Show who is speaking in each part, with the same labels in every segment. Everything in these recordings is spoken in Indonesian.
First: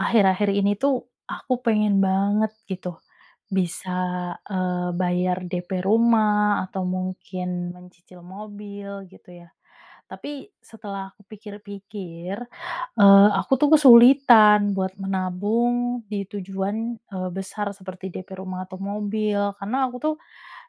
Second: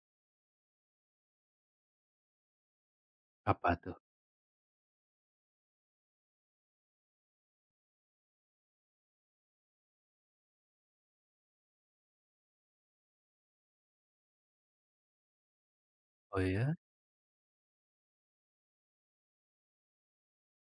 Speaker 1: Akhir-akhir ini tuh aku pengen banget gitu
Speaker 2: Apa
Speaker 1: bisa,
Speaker 2: tuh?
Speaker 1: bayar DP rumah atau mungkin mencicil mobil gitu ya. Tapi setelah aku pikir-pikir, aku tuh kesulitan buat menabung di
Speaker 2: Oh ya?
Speaker 1: tujuan, besar seperti DP rumah atau mobil. Karena aku tuh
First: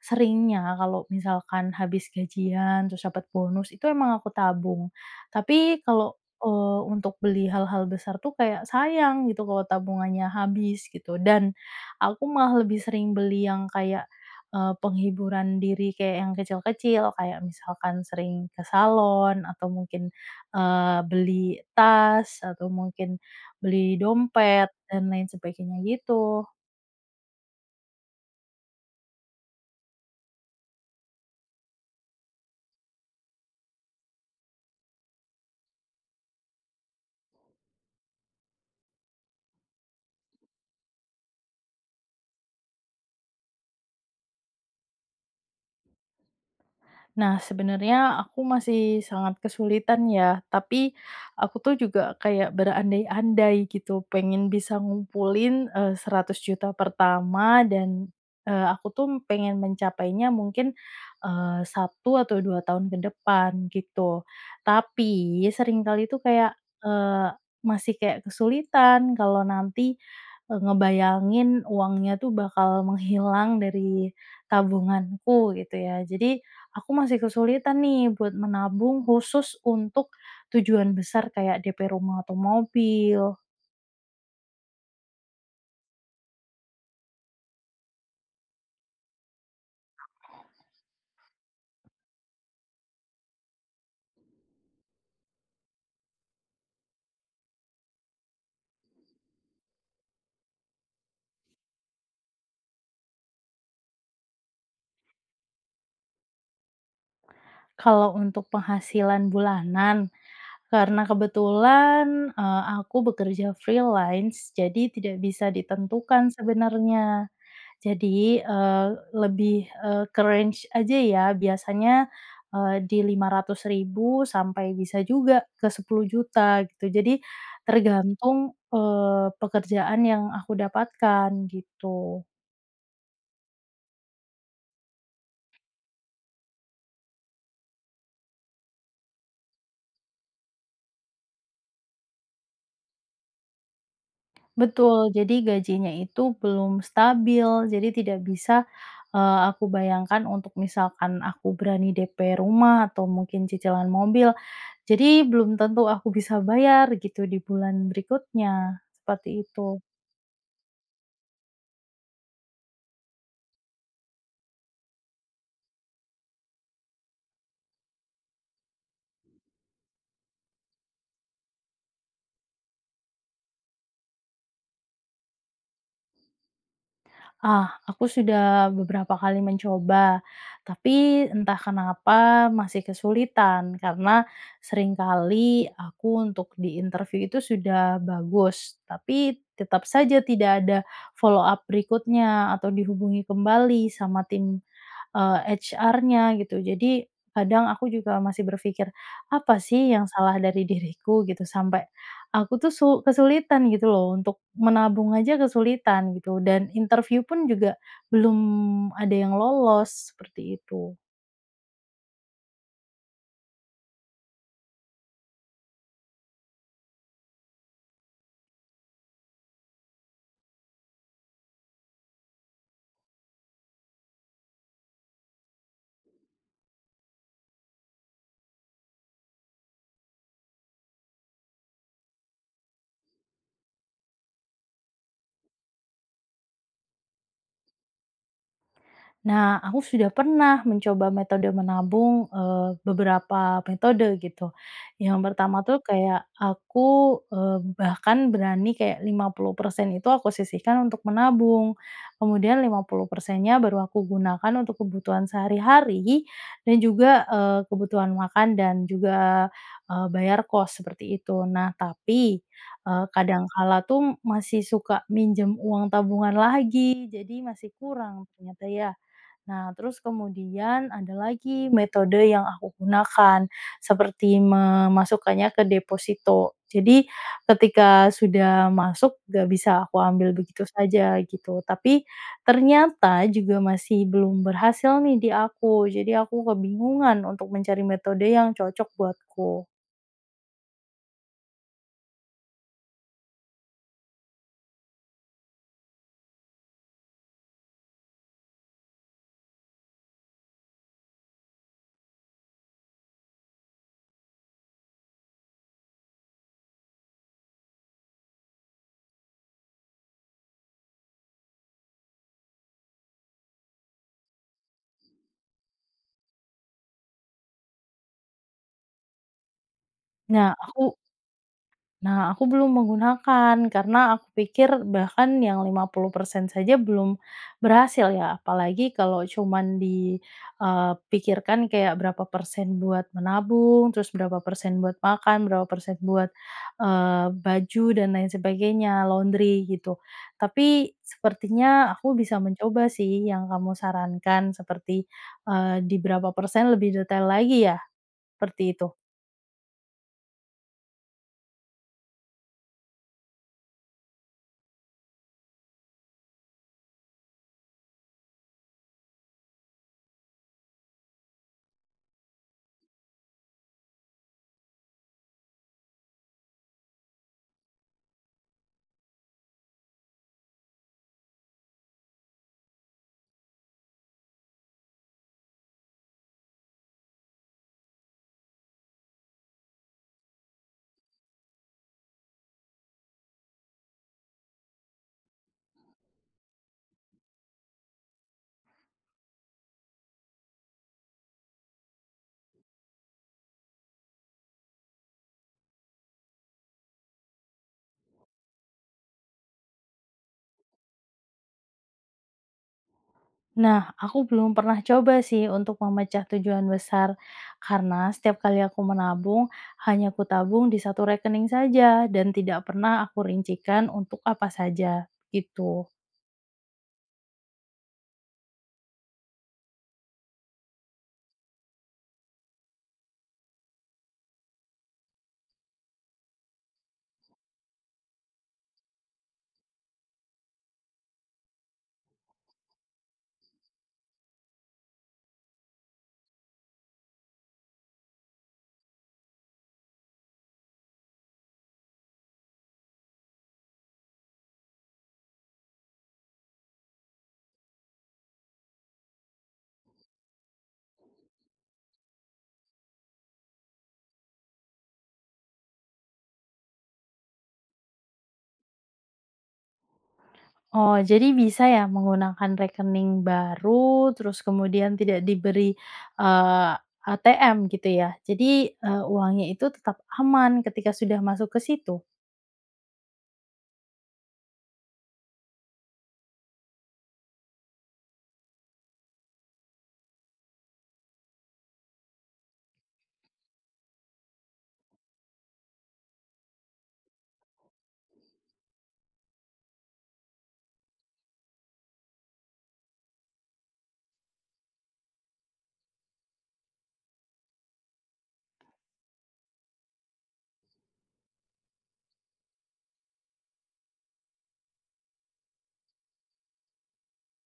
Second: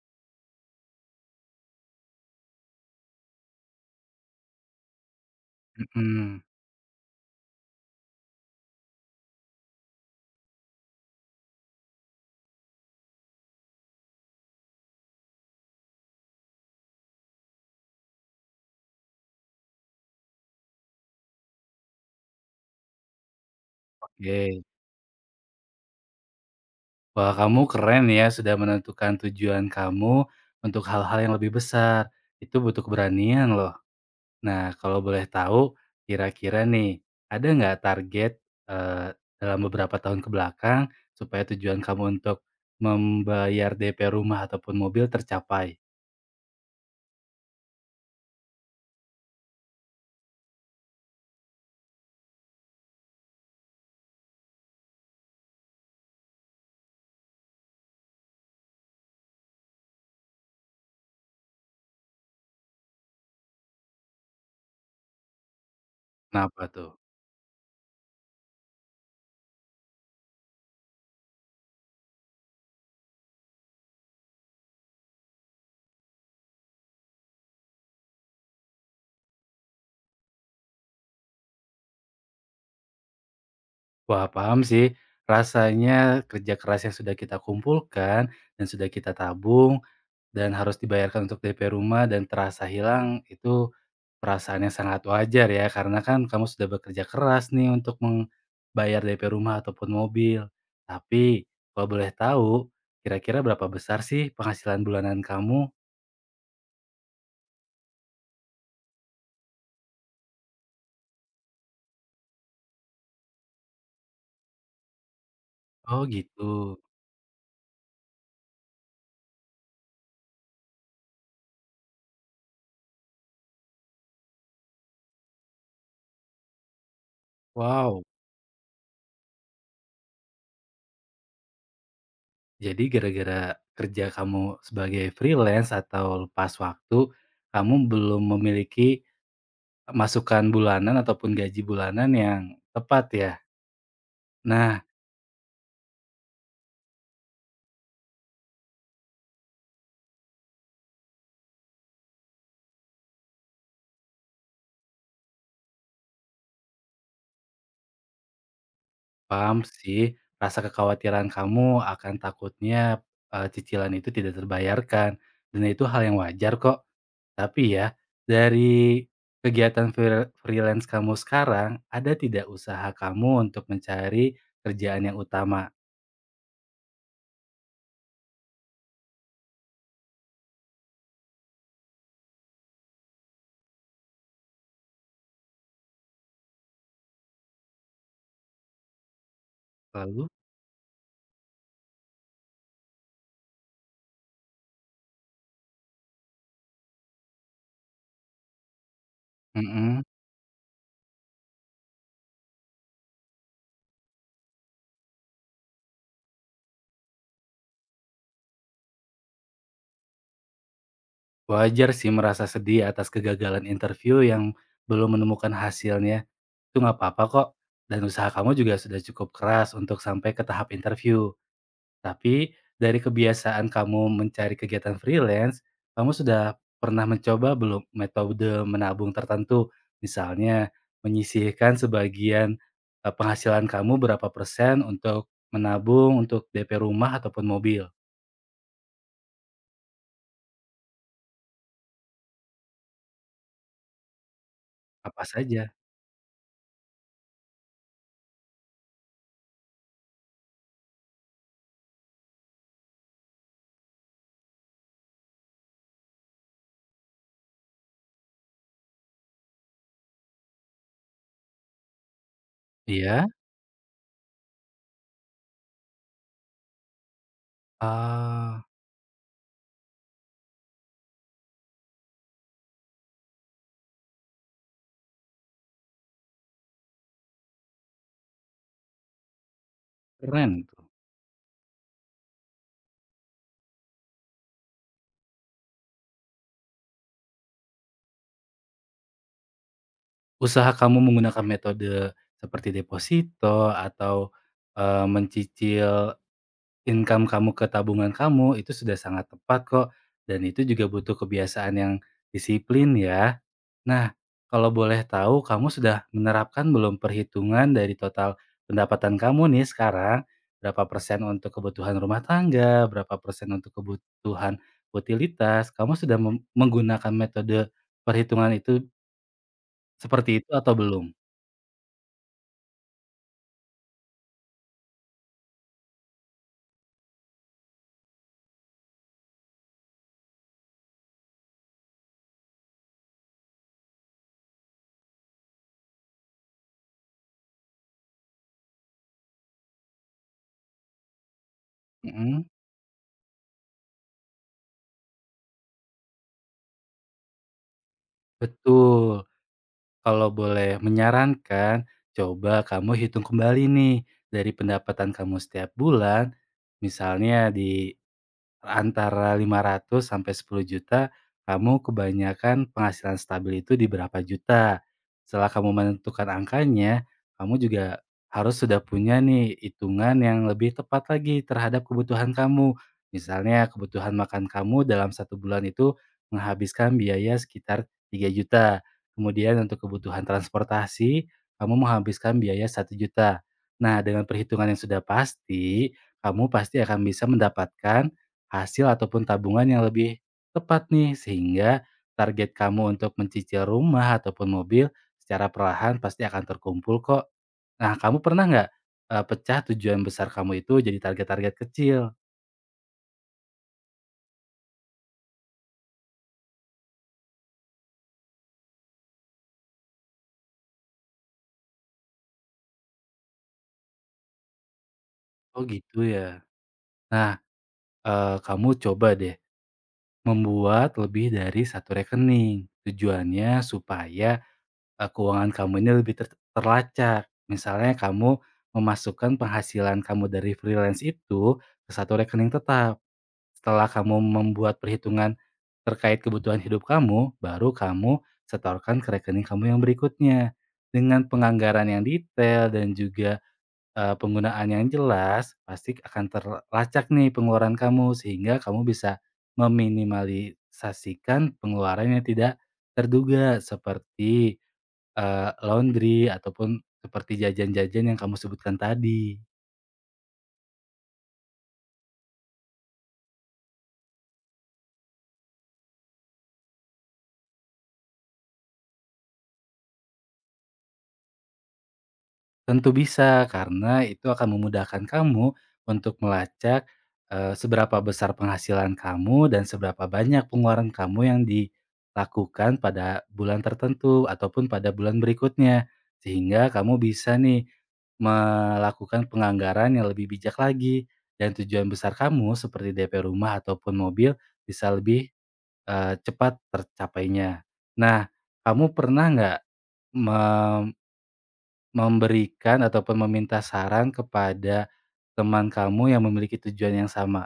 Speaker 1: seringnya kalau misalkan habis gajian terus dapat bonus itu emang aku tabung. Tapi kalau
Speaker 2: Mhm,
Speaker 1: Untuk beli hal-hal besar tuh kayak sayang gitu kalau tabungannya habis gitu dan aku malah lebih sering beli yang kayak, penghiburan diri kayak yang kecil-kecil kayak misalkan sering ke salon atau mungkin, beli tas atau mungkin beli
Speaker 2: oke.
Speaker 1: dompet dan lain sebagainya gitu.
Speaker 2: Wah, kamu keren ya sudah menentukan tujuan kamu untuk hal-hal yang lebih besar. Itu butuh keberanian loh. Nah, kalau boleh tahu kira-kira nih, ada nggak target, eee, dalam beberapa tahun ke belakang supaya tujuan kamu untuk membayar DP rumah ataupun mobil tercapai?
Speaker 1: Nah, sebenarnya aku masih sangat kesulitan ya, tapi aku tuh juga kayak berandai-andai gitu, pengen bisa ngumpulin, juta pertama dan, aku tuh pengen mencapainya mungkin, 1 atau 2 tahun ke depan gitu. Tapi seringkali tuh kayak,
Speaker 2: Kenapa tuh?
Speaker 1: masih kayak kesulitan kalau nanti, ngebayangin uangnya tuh bakal menghilang dari tabunganku gitu ya. Jadi aku masih kesulitan nih buat menabung khusus untuk tujuan besar kayak DP rumah atau mobil.
Speaker 2: Wah, paham sih. Rasanya kerja keras yang sudah kita kumpulkan dan sudah kita tabung dan harus dibayarkan untuk DP rumah dan terasa hilang, itu perasaan yang sangat wajar ya, karena kan kamu sudah bekerja keras nih untuk bayar DP rumah ataupun mobil. Tapi, kalau boleh tahu, kira-kira berapa besar sih penghasilan bulanan kamu?
Speaker 1: Kalau untuk penghasilan bulanan, karena kebetulan, aku bekerja freelance, jadi tidak bisa
Speaker 2: Oh
Speaker 1: ditentukan
Speaker 2: gitu,
Speaker 1: sebenarnya. Jadi, lebih, ke range aja ya biasanya, di 500.000 sampai bisa juga ke 10 juta gitu. Jadi
Speaker 2: wow.
Speaker 1: tergantung, pekerjaan yang aku dapatkan gitu.
Speaker 2: Jadi gara-gara kerja kamu sebagai freelance atau lepas waktu, kamu belum memiliki masukan bulanan ataupun gaji bulanan yang tepat ya? Nah.
Speaker 1: Betul, jadi gajinya itu belum stabil, jadi tidak bisa, aku bayangkan untuk misalkan aku berani DP rumah atau mungkin cicilan mobil, jadi belum tentu aku bisa bayar gitu di bulan berikutnya, seperti
Speaker 2: Paham
Speaker 1: itu.
Speaker 2: sih, rasa kekhawatiran kamu akan takutnya, cicilan itu tidak terbayarkan, dan itu hal yang wajar kok. Tapi ya, dari kegiatan freelance kamu sekarang, ada tidak usaha kamu untuk mencari kerjaan yang utama?
Speaker 1: Ah, aku sudah beberapa kali mencoba, tapi entah kenapa masih kesulitan karena seringkali aku untuk di interview itu sudah bagus, tapi tetap saja
Speaker 2: Lalu.
Speaker 1: tidak ada follow up berikutnya atau dihubungi kembali sama tim HR-nya gitu. Jadi kadang aku juga masih berpikir, "Apa sih
Speaker 2: Mhm,
Speaker 1: yang salah dari diriku?" Gitu, sampai aku tuh su kesulitan gitu loh, untuk menabung aja kesulitan gitu, dan interview pun juga belum ada yang lolos, seperti itu.
Speaker 2: wajar sih merasa sedih atas kegagalan interview yang belum menemukan hasilnya, itu nggak apa-apa kok, dan usaha kamu juga sudah cukup keras untuk sampai ke tahap interview. Tapi, dari kebiasaan kamu mencari kegiatan freelance, kamu sudah pernah mencoba belum metode menabung tertentu? Misalnya, menyisihkan sebagian, penghasilan kamu berapa persen untuk menabung untuk DP rumah ataupun mobil?
Speaker 1: Nah, aku sudah pernah mencoba metode menabung, beberapa metode gitu. Yang
Speaker 2: Apa
Speaker 1: pertama
Speaker 2: saja?
Speaker 1: tuh kayak aku, bahkan berani kayak 50% itu aku sisihkan untuk menabung, kemudian 50%-nya baru aku gunakan untuk kebutuhan sehari-hari dan juga, kebutuhan makan dan juga, bayar kos seperti itu. Nah, tapi,
Speaker 2: Iya?
Speaker 1: kadang kala tuh masih suka minjem uang tabungan lagi, jadi masih kurang
Speaker 2: Ah,
Speaker 1: ternyata ya. Nah, terus kemudian ada lagi metode yang aku gunakan, seperti memasukkannya ke deposito. Jadi ketika sudah masuk nggak bisa aku ambil
Speaker 2: keren
Speaker 1: begitu
Speaker 2: tuh.
Speaker 1: saja gitu, tapi ternyata juga masih belum berhasil nih di aku, jadi aku kebingungan untuk mencari metode yang cocok buatku.
Speaker 2: Usaha kamu menggunakan metode seperti deposito atau, mencicil income kamu ke tabungan kamu itu sudah sangat tepat kok, dan itu juga butuh kebiasaan yang disiplin ya. Nah, kalau boleh tahu kamu sudah menerapkan belum perhitungan dari total pendapatan kamu nih sekarang, berapa persen untuk kebutuhan rumah tangga, berapa persen untuk kebutuhan utilitas, kamu sudah menggunakan metode perhitungan itu seperti itu
Speaker 1: Nah,
Speaker 2: atau
Speaker 1: aku
Speaker 2: belum?
Speaker 1: Nah, aku belum menggunakan karena aku pikir bahkan yang 50% saja belum berhasil ya, apalagi kalau cuman dipikirkan kayak berapa persen buat menabung, terus berapa persen buat makan, berapa persen buat, baju dan lain sebagainya, laundry gitu. Tapi sepertinya aku bisa
Speaker 2: Mhm,
Speaker 1: mencoba sih yang kamu sarankan seperti, di berapa persen lebih detail lagi ya, seperti itu?
Speaker 2: betul. Kalau boleh menyarankan, coba kamu hitung kembali nih dari pendapatan kamu setiap bulan, misalnya di antara 500 sampai 10 juta, kamu kebanyakan penghasilan stabil itu di berapa juta. Setelah kamu menentukan angkanya, kamu juga harus sudah punya nih hitungan yang lebih tepat lagi terhadap kebutuhan kamu. Misalnya kebutuhan makan kamu dalam satu bulan itu menghabiskan biaya sekitar 3 juta. Kemudian untuk kebutuhan transportasi, kamu menghabiskan biaya 1 juta. Nah, dengan perhitungan yang sudah pasti, kamu pasti akan bisa mendapatkan hasil ataupun tabungan yang lebih tepat nih, sehingga target kamu untuk mencicil rumah ataupun mobil secara perlahan pasti akan terkumpul kok. Nah, kamu pernah nggak, pecah tujuan besar kamu itu jadi target-target kecil?
Speaker 1: Nah, aku belum pernah coba sih untuk memecah tujuan besar, karena setiap kali aku menabung, hanya aku tabung di satu rekening saja dan tidak pernah aku rincikan untuk apa saja,
Speaker 2: Oh
Speaker 1: gitu.
Speaker 2: gitu ya. Nah, kamu coba deh membuat lebih dari satu rekening. Tujuannya supaya, keuangan kamu ini lebih terlacak. Misalnya kamu memasukkan penghasilan kamu dari freelance itu ke satu rekening tetap. Setelah kamu membuat perhitungan terkait kebutuhan hidup kamu, baru kamu setorkan ke rekening kamu yang berikutnya. Dengan penganggaran yang detail dan juga, penggunaan yang jelas, pasti akan terlacak nih pengeluaran kamu sehingga kamu bisa meminimalisasikan pengeluaran yang tidak terduga seperti, laundry ataupun seperti jajan-jajan yang kamu sebutkan tadi.
Speaker 1: Oh, jadi bisa ya menggunakan rekening baru, terus kemudian tidak diberi eee, ATM gitu ya. Jadi, uangnya itu tetap aman ketika sudah masuk ke situ?
Speaker 2: Tentu bisa, karena itu akan memudahkan kamu untuk melacak, seberapa besar penghasilan kamu dan seberapa banyak pengeluaran kamu yang dilakukan pada bulan tertentu ataupun pada bulan berikutnya. Sehingga kamu bisa nih melakukan penganggaran yang lebih bijak lagi dan tujuan besar kamu seperti DP rumah ataupun mobil bisa lebih, cepat tercapainya. Nah, kamu pernah nggak me Memberikan ataupun meminta saran kepada teman kamu yang memiliki tujuan yang sama.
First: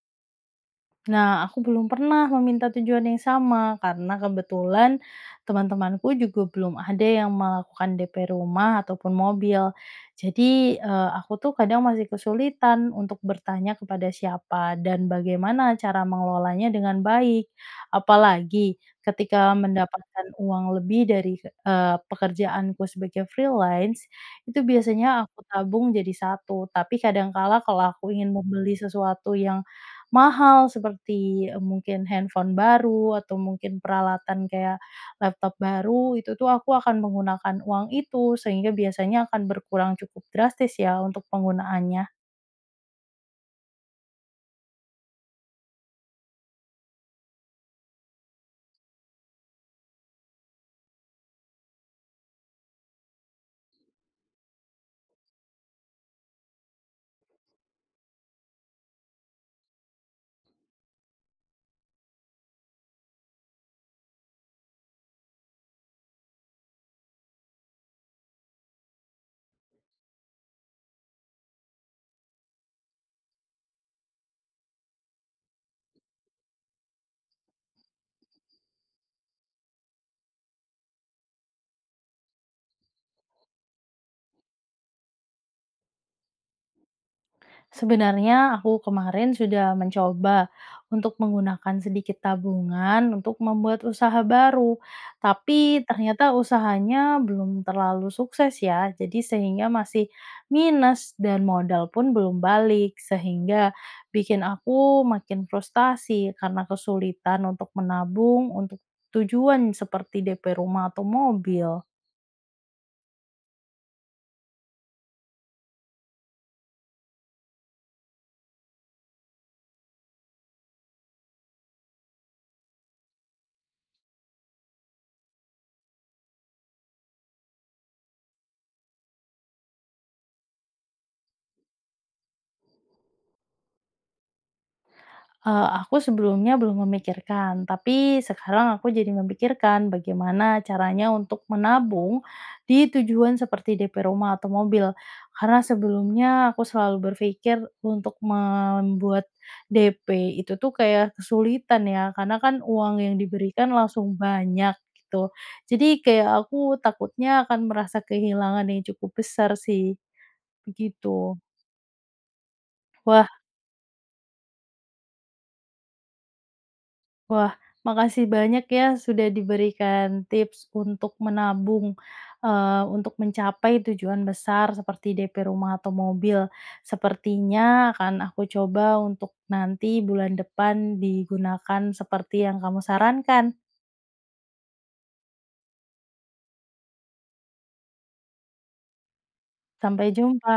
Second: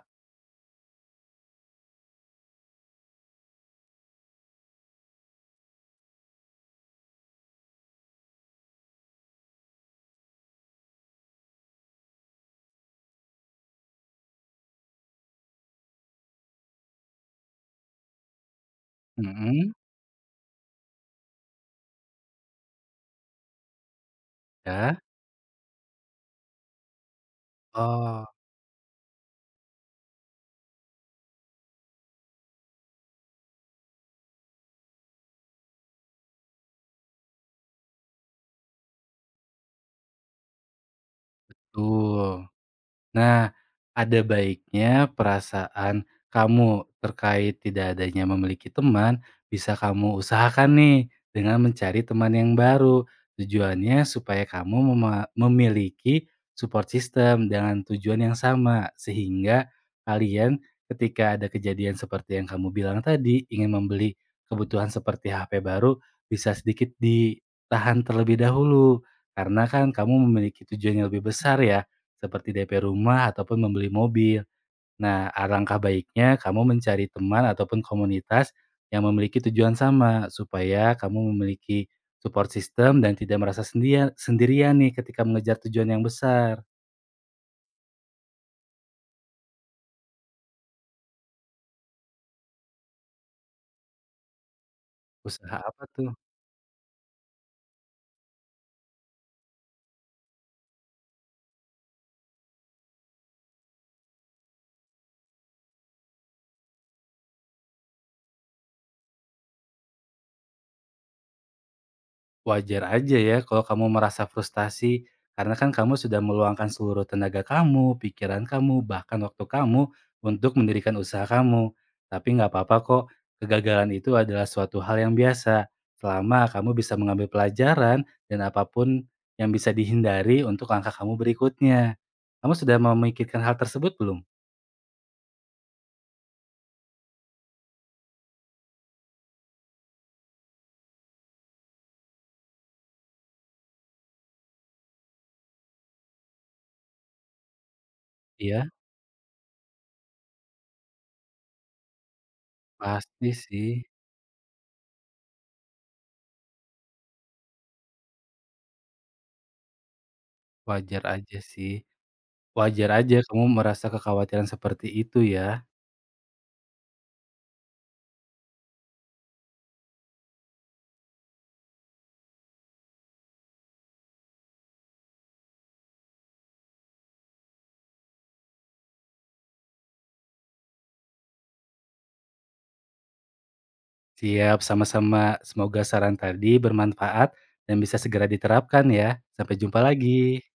Speaker 1: Nah, aku belum pernah meminta tujuan yang sama karena kebetulan teman-temanku juga belum ada yang melakukan DP rumah ataupun mobil. Jadi, aku tuh kadang masih kesulitan untuk bertanya kepada siapa dan bagaimana cara mengelolanya dengan baik. Apalagi ketika
Speaker 2: Mhm,
Speaker 1: mendapatkan uang lebih dari, pekerjaanku sebagai freelance, itu
Speaker 2: ya?
Speaker 1: biasanya aku tabung jadi satu tapi kadangkala kalau aku
Speaker 2: Oh.
Speaker 1: ingin membeli sesuatu yang mahal seperti, mungkin handphone baru atau mungkin peralatan kayak laptop baru, itu tuh aku akan menggunakan uang itu, sehingga biasanya akan berkurang cukup drastis ya untuk penggunaannya.
Speaker 2: Betul. Nah, ada baiknya perasaan kamu terkait tidak adanya memiliki teman bisa kamu usahakan nih dengan mencari teman yang baru. Tujuannya supaya kamu memiliki support system dengan tujuan yang sama sehingga kalian ketika ada kejadian seperti yang kamu bilang tadi ingin membeli kebutuhan seperti HP baru bisa sedikit ditahan terlebih dahulu karena kan kamu memiliki tujuan yang lebih besar ya seperti DP rumah ataupun membeli mobil. Nah, alangkah baiknya kamu mencari teman ataupun komunitas yang memiliki tujuan sama, supaya kamu memiliki support system dan tidak merasa sendirian nih ketika mengejar tujuan yang besar.
Speaker 1: Sebenarnya aku kemarin sudah mencoba untuk menggunakan sedikit tabungan untuk membuat usaha baru,
Speaker 2: Usaha
Speaker 1: tapi
Speaker 2: apa tuh?
Speaker 1: ternyata usahanya belum terlalu sukses ya. Jadi sehingga masih minus dan modal pun belum balik, sehingga bikin aku makin frustasi karena kesulitan untuk menabung untuk tujuan seperti DP rumah atau mobil.
Speaker 2: Wajar aja ya kalau kamu merasa frustasi, karena kan kamu sudah meluangkan seluruh tenaga kamu, pikiran kamu, bahkan waktu kamu untuk mendirikan usaha kamu. Tapi nggak apa-apa kok, kegagalan itu adalah suatu hal yang biasa. Selama kamu bisa mengambil pelajaran dan apapun yang bisa dihindari untuk langkah kamu berikutnya. Kamu sudah memikirkan hal tersebut belum?
Speaker 1: Aku sebelumnya belum memikirkan, tapi sekarang aku jadi memikirkan bagaimana caranya untuk menabung di tujuan seperti DP rumah atau mobil. Karena sebelumnya aku selalu berpikir untuk
Speaker 2: Iya,
Speaker 1: membuat DP itu tuh kayak kesulitan ya, karena kan uang yang
Speaker 2: pasti
Speaker 1: diberikan
Speaker 2: sih.
Speaker 1: langsung banyak gitu. Jadi kayak aku takutnya akan merasa kehilangan yang cukup besar sih,
Speaker 2: Wajar aja
Speaker 1: begitu.
Speaker 2: sih. Wajar aja
Speaker 1: Wah
Speaker 2: kamu merasa kekhawatiran seperti itu ya.
Speaker 1: Wah, makasih banyak ya sudah diberikan tips untuk menabung, untuk mencapai tujuan besar seperti DP rumah atau mobil. Sepertinya akan aku coba untuk nanti bulan depan digunakan seperti yang kamu sarankan.
Speaker 2: Siap, sama-sama. Semoga saran tadi bermanfaat dan bisa segera diterapkan ya. Sampai jumpa
Speaker 1: Sampai
Speaker 2: lagi.
Speaker 1: jumpa.